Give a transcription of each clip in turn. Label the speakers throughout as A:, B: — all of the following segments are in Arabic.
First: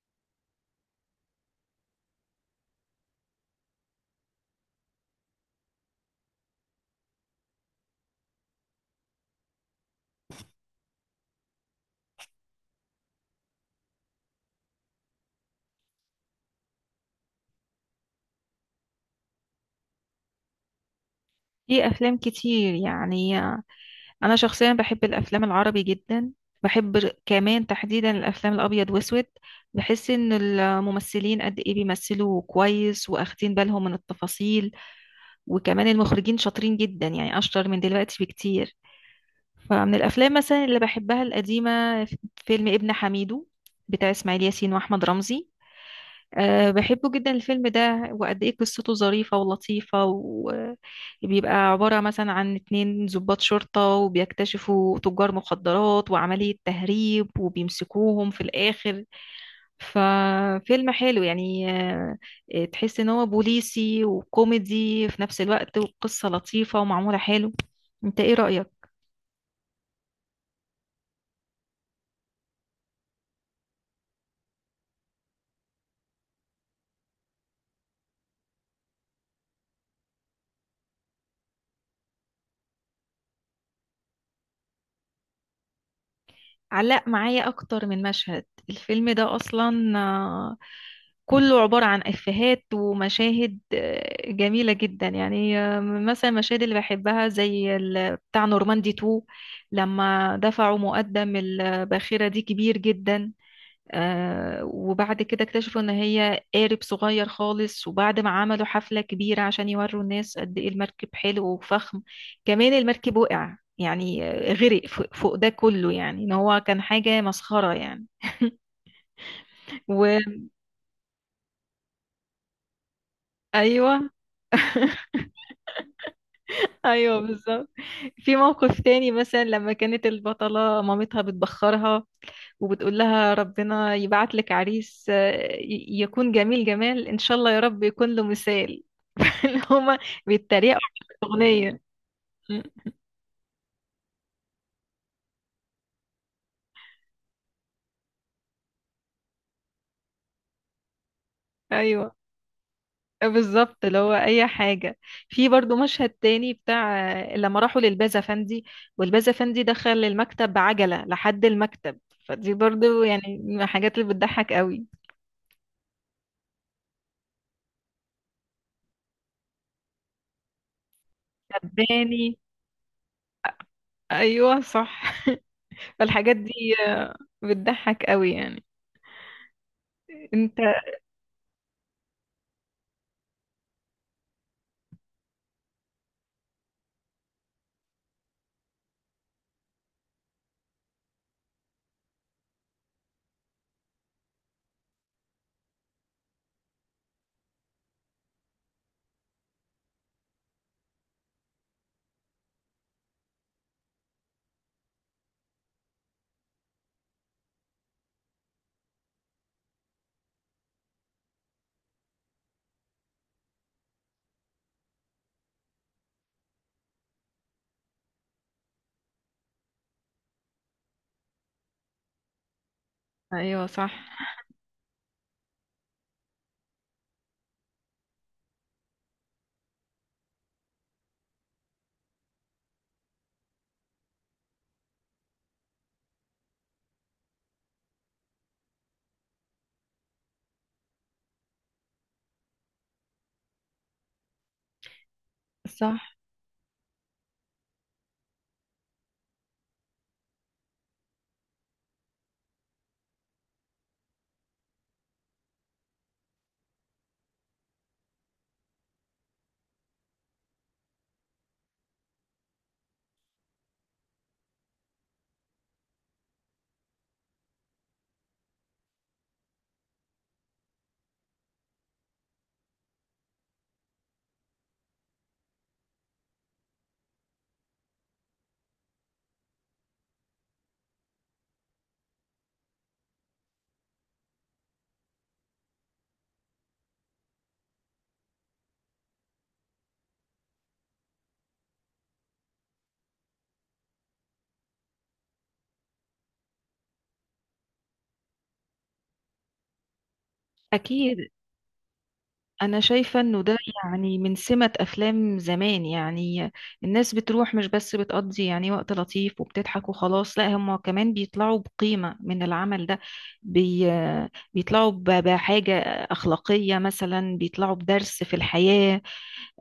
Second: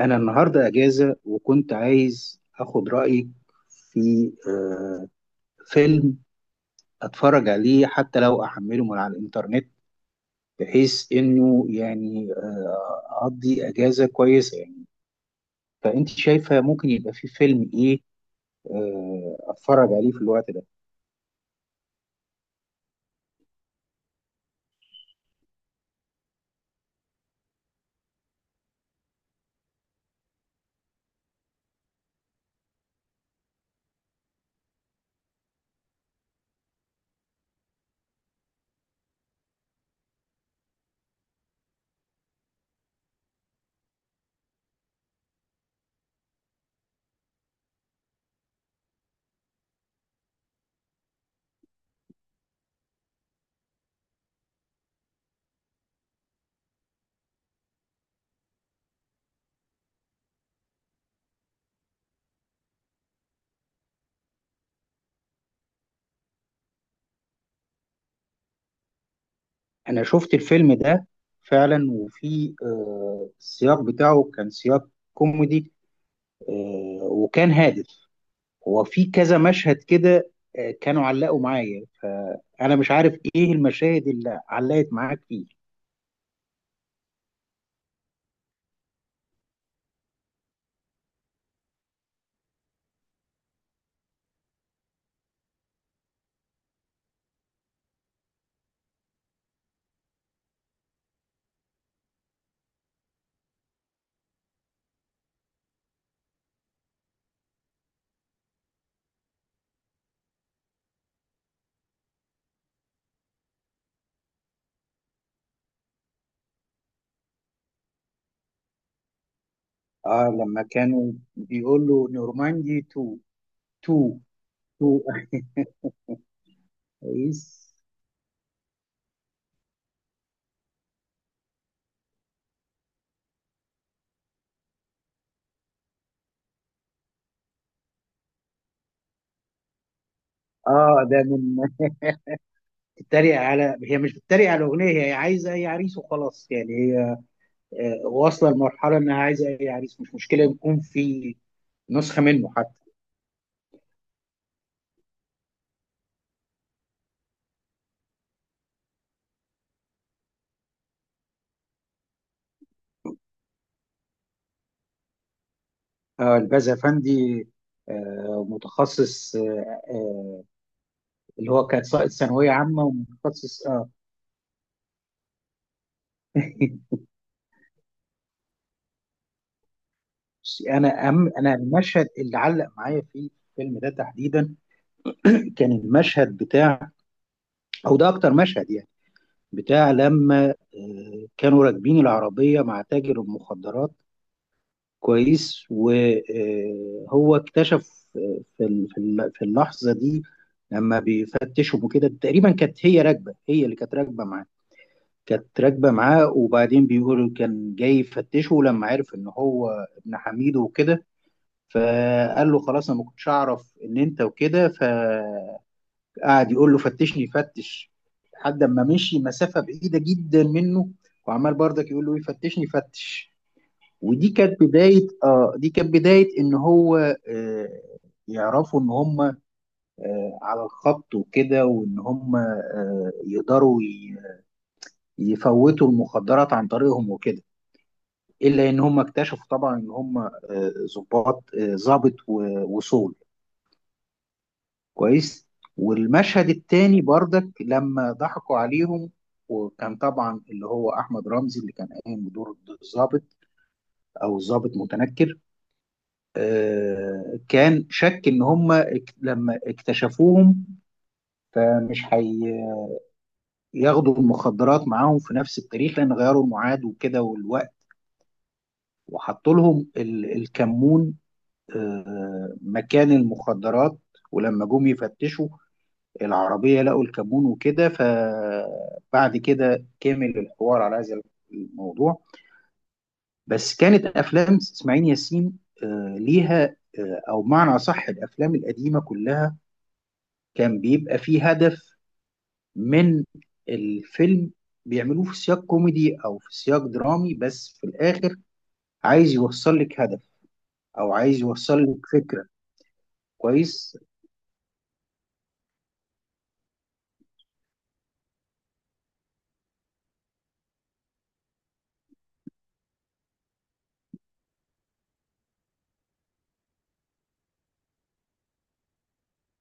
A: أنا النهاردة أجازة وكنت عايز أخد رأيك في فيلم أتفرج عليه حتى لو أحمله من على الإنترنت، بحيث إنه يعني أقضي أجازة كويسة يعني. فأنت شايفة ممكن يبقى في فيلم إيه أتفرج عليه في الوقت ده؟
B: في افلام كتير يعني انا شخصيا بحب الافلام العربي جدا. بحب كمان تحديدا الافلام الابيض واسود. بحس ان الممثلين قد ايه بيمثلوا كويس واخدين بالهم من التفاصيل، وكمان المخرجين شاطرين جدا يعني اشطر من دلوقتي بكتير. فمن الافلام مثلا اللي بحبها القديمة فيلم ابن حميدو بتاع اسماعيل ياسين واحمد رمزي. بحبه جدا الفيلم ده، وقد ايه قصته ظريفة ولطيفة، وبيبقى عبارة مثلا عن اتنين ضباط شرطة وبيكتشفوا تجار مخدرات وعملية تهريب وبيمسكوهم في الآخر. ففيلم حلو يعني تحس ان هو بوليسي وكوميدي في نفس الوقت، وقصة لطيفة ومعمولة حلو. انت ايه رأيك؟
A: أنا شفت الفيلم ده فعلا، وفي السياق بتاعه كان سياق كوميدي، وكان هادف. هو في كذا مشهد كده كانوا علقوا معايا، فأنا مش عارف إيه المشاهد اللي علقت معاك فيه.
B: علق معايا اكتر من مشهد. الفيلم ده اصلا كله عبارة عن افيهات ومشاهد جميلة جدا يعني. مثلا المشاهد اللي بحبها زي بتاع نورماندي 2، لما دفعوا مقدم الباخرة دي كبير جدا. وبعد كده اكتشفوا ان هي قارب صغير خالص، وبعد ما عملوا حفلة كبيرة عشان يوروا الناس قد ايه المركب حلو وفخم، كمان المركب وقع يعني غرق. فوق فوق ده كله يعني ان هو كان حاجة مسخرة يعني.
A: آه، لما كانوا بيقول له نورماندي 2،
B: وايوه،
A: 2، 2.
B: ايوه بالظبط.
A: كويس.
B: في موقف تاني مثلا لما كانت البطلة مامتها بتبخرها وبتقول لها ربنا يبعت لك عريس يكون جميل جمال ان شاء الله، يا رب يكون له مثال. اللي هما بيتريقوا
A: آه،
B: في
A: ده من
B: الاغنية. م.
A: بتتريق على هي مش بتتريق على الأغنية، هي عايزة أي عريس وخلاص، يعني هي واصلة لمرحلة إنها عايزة أي عريس، مش مشكلة يكون في
B: ايوه،
A: نسخة منه حتى.
B: بالظبط اللي هو اي حاجة. في برضو مشهد تاني بتاع لما راحوا للباز افندي، والباز افندي دخل المكتب بعجلة لحد المكتب، فدي برضو يعني من الحاجات اللي بتضحك قوي.
A: آه، الباز أفندي، متخصص، اللي هو كان ساقط
B: تباني.
A: ثانويه عامه ومتخصص اه
B: ايوه صح. فالحاجات دي آه، بتضحك قوي يعني. انت.
A: بس انا المشهد اللي علق معايا في الفيلم ده تحديدا كان المشهد بتاع، او ده اكتر مشهد يعني، بتاع لما كانوا راكبين العربيه مع تاجر المخدرات. كويس. وهو اكتشف في اللحظه دي، لما بيفتشهم وكده تقريبا، كانت هي راكبه، هي اللي كانت راكبه معاه، كانت راكبة معاه. وبعدين بيقول كان جاي يفتشه لما عرف ان هو ابن حميد وكده، فقال له خلاص انا ما كنتش اعرف ان انت وكده، فقعد يقول له فتشني فتش، لحد ما مشي مسافة بعيدة جدا منه، وعمال برضك يقول له إيه، فتشني فتش.
B: ايوه صح.
A: ودي كانت بداية، ان هو آه يعرفوا ان هم على الخط وكده، وان هم يقدروا يفوتوا المخدرات عن طريقهم وكده، الا ان هم اكتشفوا طبعا ان هم ضباط، ضابط وصول. كويس.
B: صح
A: والمشهد التاني بردك لما ضحكوا عليهم، وكان طبعا اللي هو احمد رمزي اللي كان قايم بدور الضابط، او الضابط متنكر، كان شك ان هم لما اكتشفوهم، فمش هياخدوا المخدرات معاهم في نفس التاريخ، لان غيروا الميعاد وكده والوقت، وحطوا لهم الكمون مكان المخدرات. ولما جم يفتشوا العربية لقوا الكمون وكده، فبعد كده كمل الحوار على هذا الموضوع. بس كانت أفلام إسماعيل ياسين ليها، أو معنى أصح الأفلام القديمة كلها، كان بيبقى فيه هدف من الفيلم. بيعملوه في سياق كوميدي أو في سياق درامي، بس في الآخر عايز يوصل لك هدف، أو
B: اكيد.
A: عايز يوصل لك فكرة.
B: انا شايفه انه ده
A: كويس.
B: يعني من سمة افلام زمان يعني، الناس بتروح مش بس بتقضي يعني وقت لطيف وبتضحك وخلاص، لا هم كمان بيطلعوا بقيمه من العمل ده. بي... بيطلعوا بحاجه اخلاقيه، مثلا بيطلعوا بدرس في الحياه.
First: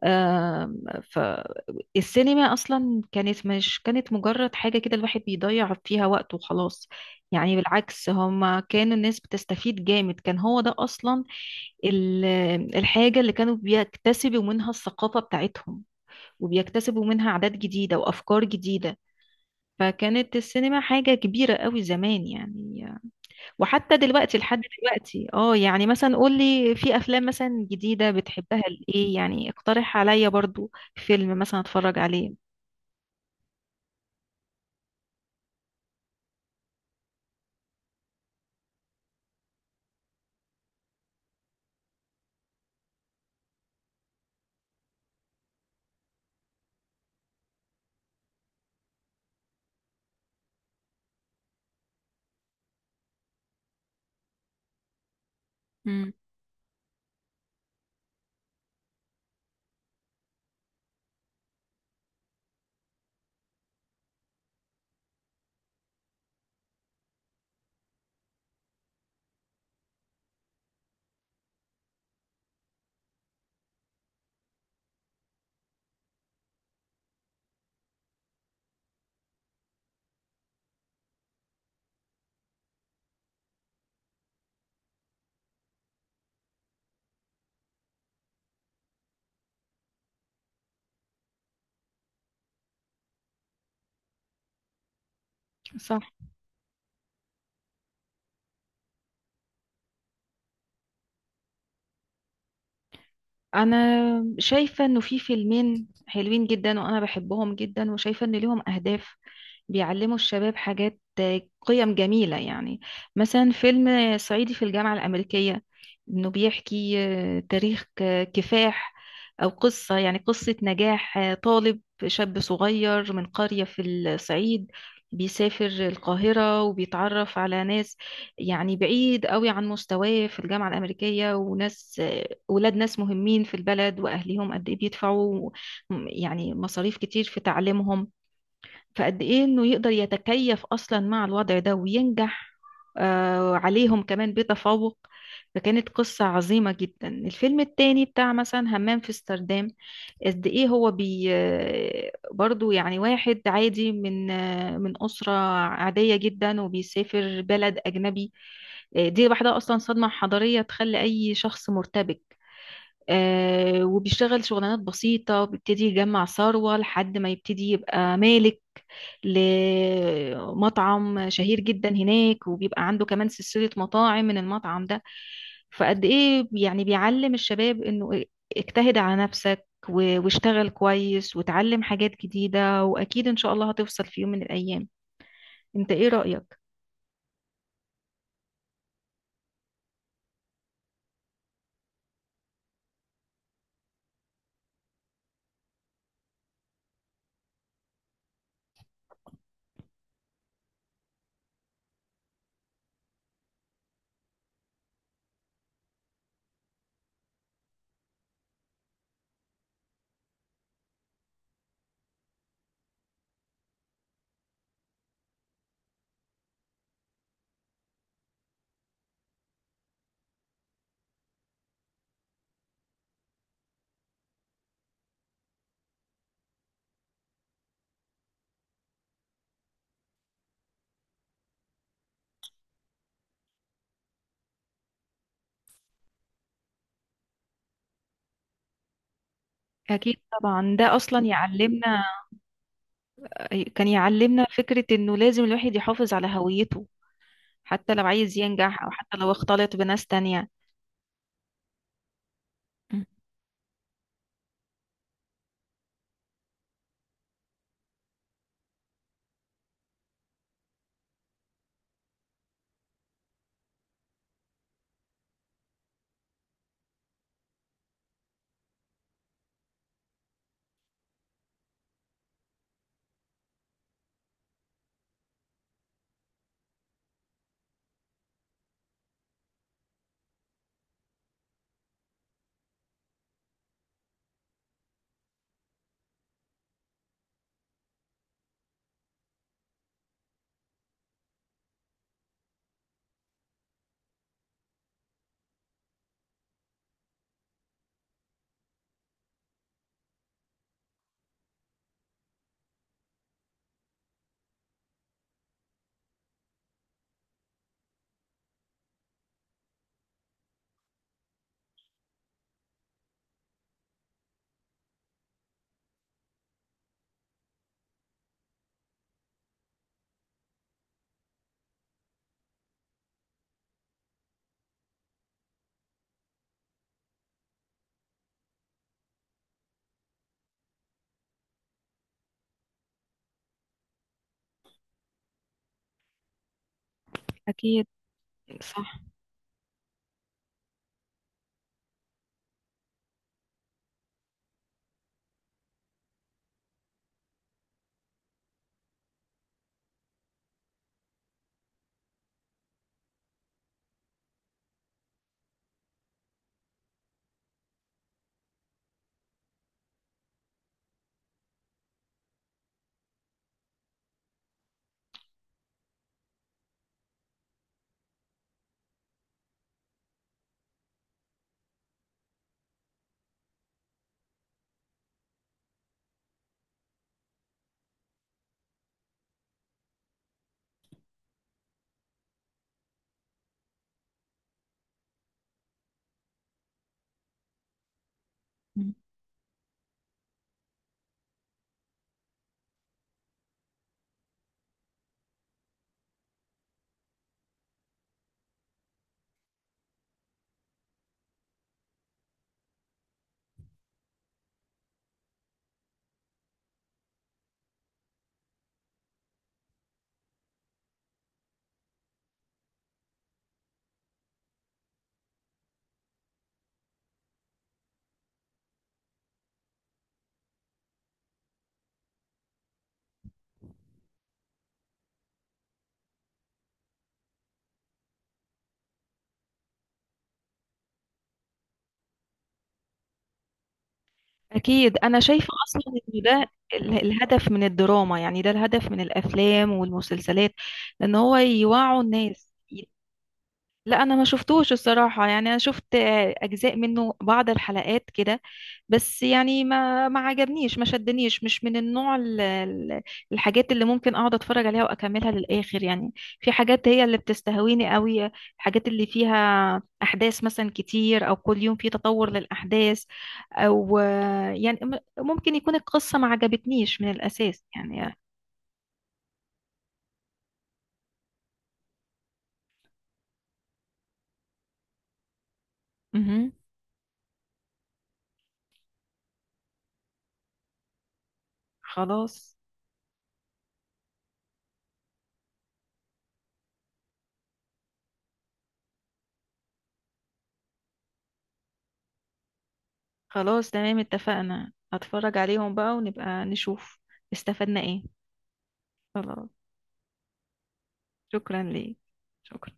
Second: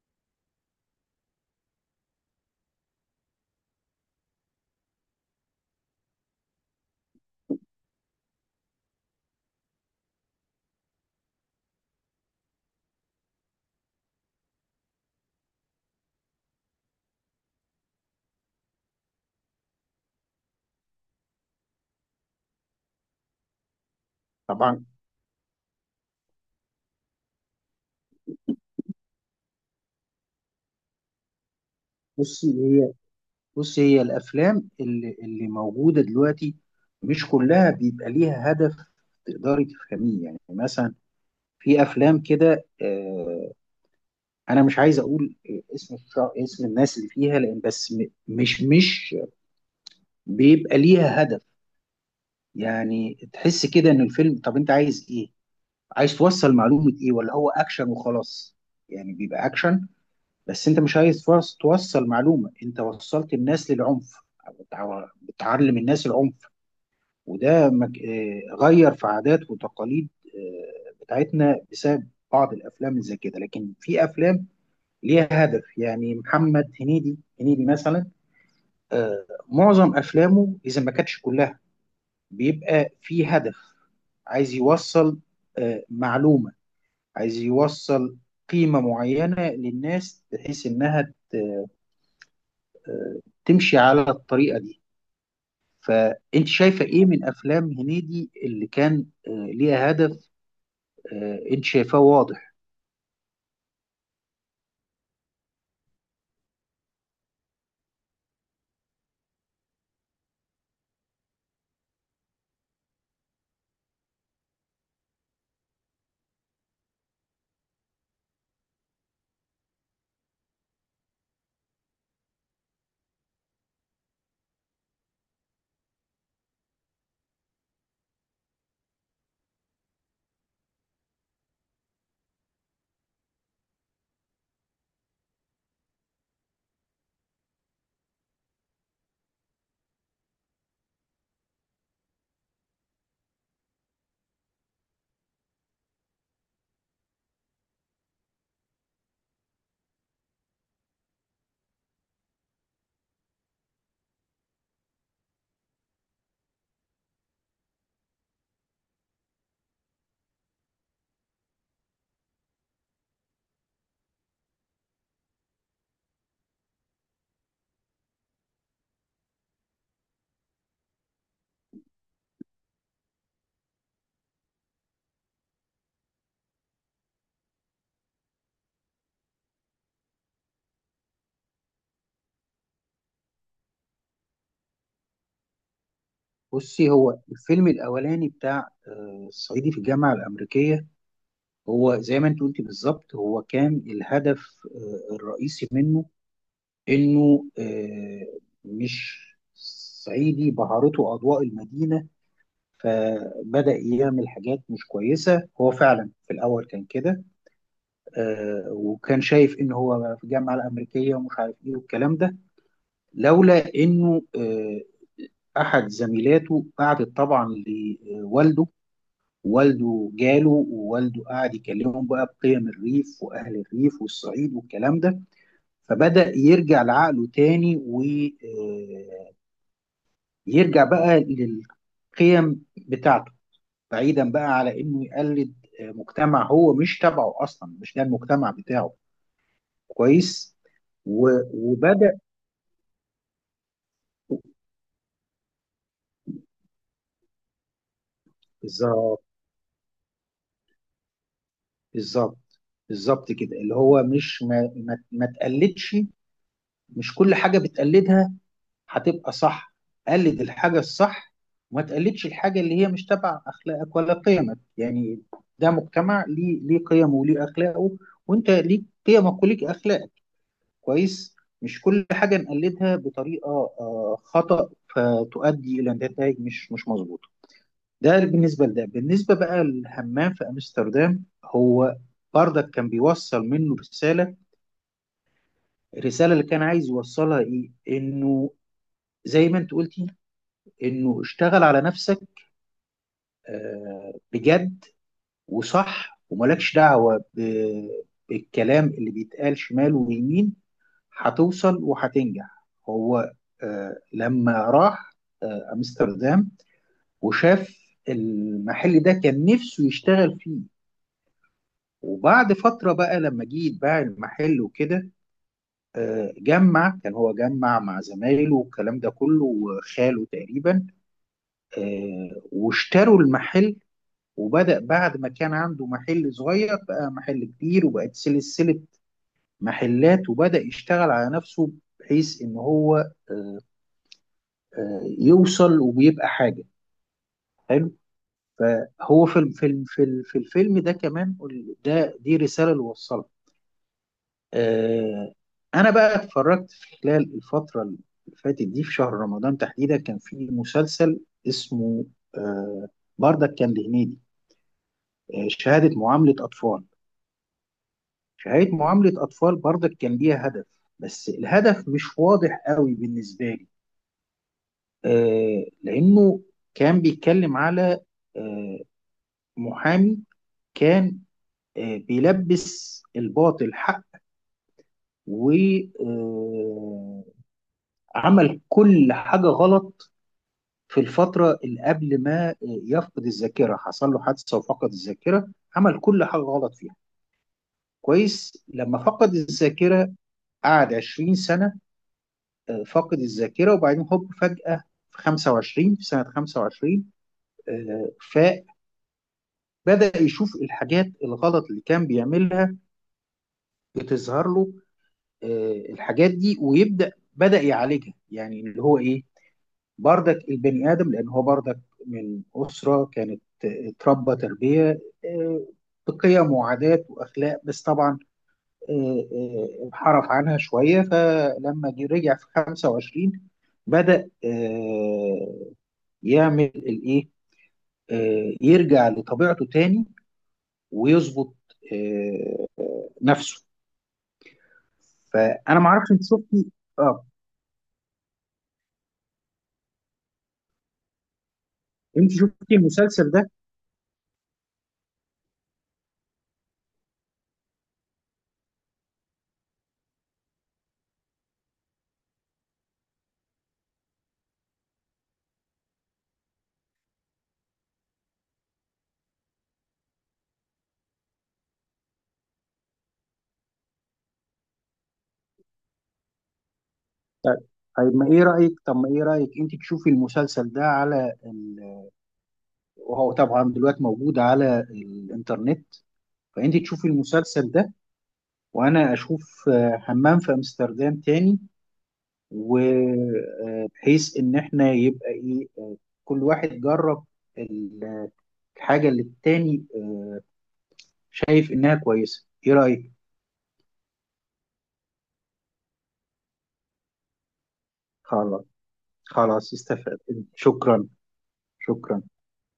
B: آم، فالسينما اصلا كانت مش كانت مجرد حاجه كده الواحد بيضيع فيها وقته وخلاص. يعني بالعكس هما كان الناس بتستفيد جامد، كان هو ده اصلا ال- الحاجه اللي كانوا بيكتسبوا منها الثقافه بتاعتهم، وبيكتسبوا منها عادات جديده وافكار جديده. فكانت السينما حاجه كبيره قوي زمان يعني. وحتى دلوقتي لحد
A: طبعا.
B: دلوقتي اه، يعني مثلا قولي في افلام مثلا جديدة بتحبها لايه، يعني اقترح عليا برضو فيلم مثلا اتفرج عليه.
A: بصي، هي الافلام اللي موجوده دلوقتي، مش كلها بيبقى ليها هدف تقدري تفهميه. يعني مثلا في افلام كده، انا مش عايز اقول اسم الناس اللي فيها، لان بس مش بيبقى ليها هدف. يعني تحس كده ان الفيلم، طب انت عايز ايه؟
B: مم.
A: عايز توصل معلومه ايه، ولا هو اكشن وخلاص؟ يعني بيبقى اكشن، بس انت مش عايز توصل معلومه، انت وصلت الناس للعنف، بتعلم الناس العنف. وده مك... آه، غير في عادات وتقاليد بتاعتنا بسبب بعض الافلام زي كده. لكن في افلام ليها هدف، يعني محمد هنيدي مثلا، معظم افلامه اذا ما كانتش كلها بيبقى في هدف. عايز يوصل معلومة، عايز يوصل قيمة معينة للناس، بحيث انها ت- آه، تمشي على الطريقة دي.
B: صح.
A: فانت شايفة ايه من افلام هنيدي اللي كان ليها هدف، انت شايفاه واضح؟
B: انا شايفة انه في فيلمين حلوين جدا وانا بحبهم جدا، وشايفة ان ليهم اهداف، بيعلموا الشباب حاجات، قيم جميلة يعني. مثلا فيلم صعيدي في الجامعة الأمريكية، إنه بيحكي تاريخ كفاح، أو قصة يعني قصة نجاح طالب شاب صغير من قرية في الصعيد، بيسافر القاهرة وبيتعرف على ناس يعني بعيد قوي عن مستواه في الجامعة الأمريكية، وناس ولاد ناس مهمين في البلد وأهليهم قد إيه بيدفعوا يعني مصاريف كتير في تعليمهم. فقد ايه انه يقدر يتكيف اصلا مع الوضع ده وينجح عليهم كمان بتفوق. فكانت قصة عظيمة جدا. الفيلم التاني بتاع مثلا همام في امستردام، قد ايه هو بي آه، برضو يعني واحد عادي من من أسرة عادية جدا، وبيسافر بلد أجنبي. دي لوحدها أصلا صدمة حضارية تخلي أي شخص مرتبك. وبيشتغل شغلانات بسيطة، وبيبتدي يجمع ثروة لحد ما يبتدي يبقى مالك لمطعم شهير جدا هناك، وبيبقى عنده كمان سلسلة مطاعم من المطعم ده. فقد ايه يعني بيعلم الشباب انه اجتهد على نفسك، واشتغل كويس وتعلم حاجات جديدة، واكيد ان شاء الله هتوصل في يوم من الايام. انت ايه رأيك؟
A: بصي، هو الفيلم الاولاني بتاع الصعيدي في الجامعه الامريكيه، هو زي ما انت قلتي بالظبط، هو كان الهدف الرئيسي منه، انه مش صعيدي بهرته اضواء المدينه فبدأ يعمل حاجات مش كويسة. هو فعلا في الأول كان كده، آه، وكان شايف إن هو في الجامعة الأمريكية ومش عارف إيه والكلام ده، لولا إنه أحد زميلاته قعدت طبعا لوالده، والده جاله، ووالده قعد يكلمهم بقى بقيم الريف وأهل الريف والصعيد والكلام ده، فبدأ يرجع لعقله تاني، ويرجع بقى للقيم بتاعته، بعيدا بقى على إنه يقلد مجتمع هو مش تبعه أصلا، مش ده المجتمع بتاعه.
B: اكيد
A: كويس
B: طبعا، ده اصلا
A: و-
B: يعلمنا.
A: وبدأ.
B: كان يعلمنا فكرة انه لازم الواحد يحافظ على هويته، حتى لو عايز ينجح او حتى
A: بالظبط.
B: لو اختلط بناس تانية.
A: بالظبط. بالظبط كده، اللي هو مش ما تقلدش. مش كل حاجة بتقلدها هتبقى صح، قلد الحاجة الصح، وما تقلدش الحاجة اللي هي مش تبع أخلاقك ولا قيمك يعني. ده مجتمع ليه قيمه وليه أخلاقه، وأنت ليك قيمك وليك أخلاقك. كويس. مش كل حاجة نقلدها بطريقة خطأ، فتؤدي إلى نتائج مش مظبوطة. ده بالنسبة لده، بالنسبة بقى للهمام في أمستردام، هو برضك كان بيوصل منه رسالة. الرسالة اللي كان عايز يوصلها إيه؟ إنه زي ما انت قلتي، انه اشتغل على نفسك بجد وصح، وملكش دعوة بالكلام اللي بيتقال شمال ويمين، هتوصل وهتنجح. هو لما راح امستردام وشاف المحل ده كان نفسه يشتغل فيه. وبعد فترة بقى لما جه يتباع المحل وكده، جمع، كان هو جمع مع زمايله والكلام ده كله وخاله تقريبا، واشتروا المحل. وبدأ بعد ما كان عنده محل صغير بقى محل كبير، وبقت سلسلة محلات، وبدأ يشتغل على نفسه، بحيث إن هو آه، يوصل، وبيبقى حاجة
B: أكيد.
A: حلو.
B: صح.
A: فهو في في الفيلم ده كمان، ده دي رسالة اللي وصلها. آه، أنا بقى اتفرجت في خلال الفترة اللي فاتت دي، في شهر رمضان تحديدا، كان في مسلسل اسمه آه، بردك كان لهنيدي، شهادة معاملة أطفال. شهادة معاملة أطفال برضك كان ليها هدف، بس الهدف مش واضح قوي بالنسبة لي، آه، لأنه كان بيتكلم على آه محامي، كان بيلبس الباطل حق، وعمل كل حاجة غلط في الفترة اللي قبل ما يفقد الذاكرة. حصل له حادثة وفقد الذاكرة، عمل كل حاجة غلط فيها. كويس. لما فقد الذاكرة قعد 20 سنة فاقد الذاكره، وبعدين هوب فجاه في 25، في سنه 25 آه، فبدا يشوف الحاجات الغلط اللي كان بيعملها بتظهر له الحاجات دي، ويبدا يعالجها. يعني اللي هو ايه، بردك البني ادم، لان هو بردك من اسره كانت اتربى تربيه آه، بقيم وعادات واخلاق، بس طبعا انحرف عنها شويه، فلما رجع في 25 بدأ يعمل الايه، يرجع لطبيعته تاني، ويظبط آه، نفسه.
B: أكيد. أنا شايفة
A: فانا ما
B: أصلا
A: اعرفش،
B: إن
A: انت
B: ده
A: شفتي اه
B: الهدف من الدراما، يعني ده الهدف من الأفلام والمسلسلات، إن هو يوعوا الناس.
A: المسلسل ده؟
B: لا، انا ما شفتوش الصراحه، يعني انا شفت اجزاء منه بعض الحلقات كده. بس يعني ما ما عجبنيش، ما شدنيش، مش من النوع الحاجات اللي ممكن اقعد اتفرج عليها واكملها للاخر يعني. في حاجات هي اللي بتستهويني قوي، الحاجات اللي فيها احداث مثلا كتير، او كل يوم في تطور للاحداث، او يعني ممكن يكون القصه ما عجبتنيش من
A: طيب.
B: الاساس يعني.
A: ما ايه رايك انت تشوفي المسلسل ده؟ وهو طبعا دلوقتي موجود على الانترنت.
B: مهم.
A: فانت تشوفي المسلسل ده، وانا اشوف همام في امستردام تاني،
B: خلاص.
A: وبحيث ان احنا يبقى ايه، كل واحد جرب ال- الحاجه اللي التاني شايف انها كويسه. ايه رايك؟
B: خلاص تمام اتفقنا، هتفرج عليهم بقى ونبقى نشوف استفدنا ايه.
A: خلاص.
B: خلاص.
A: خلاص استفدت. شكرا.
B: شكرا ليك.
A: شكرا.
B: شكرا.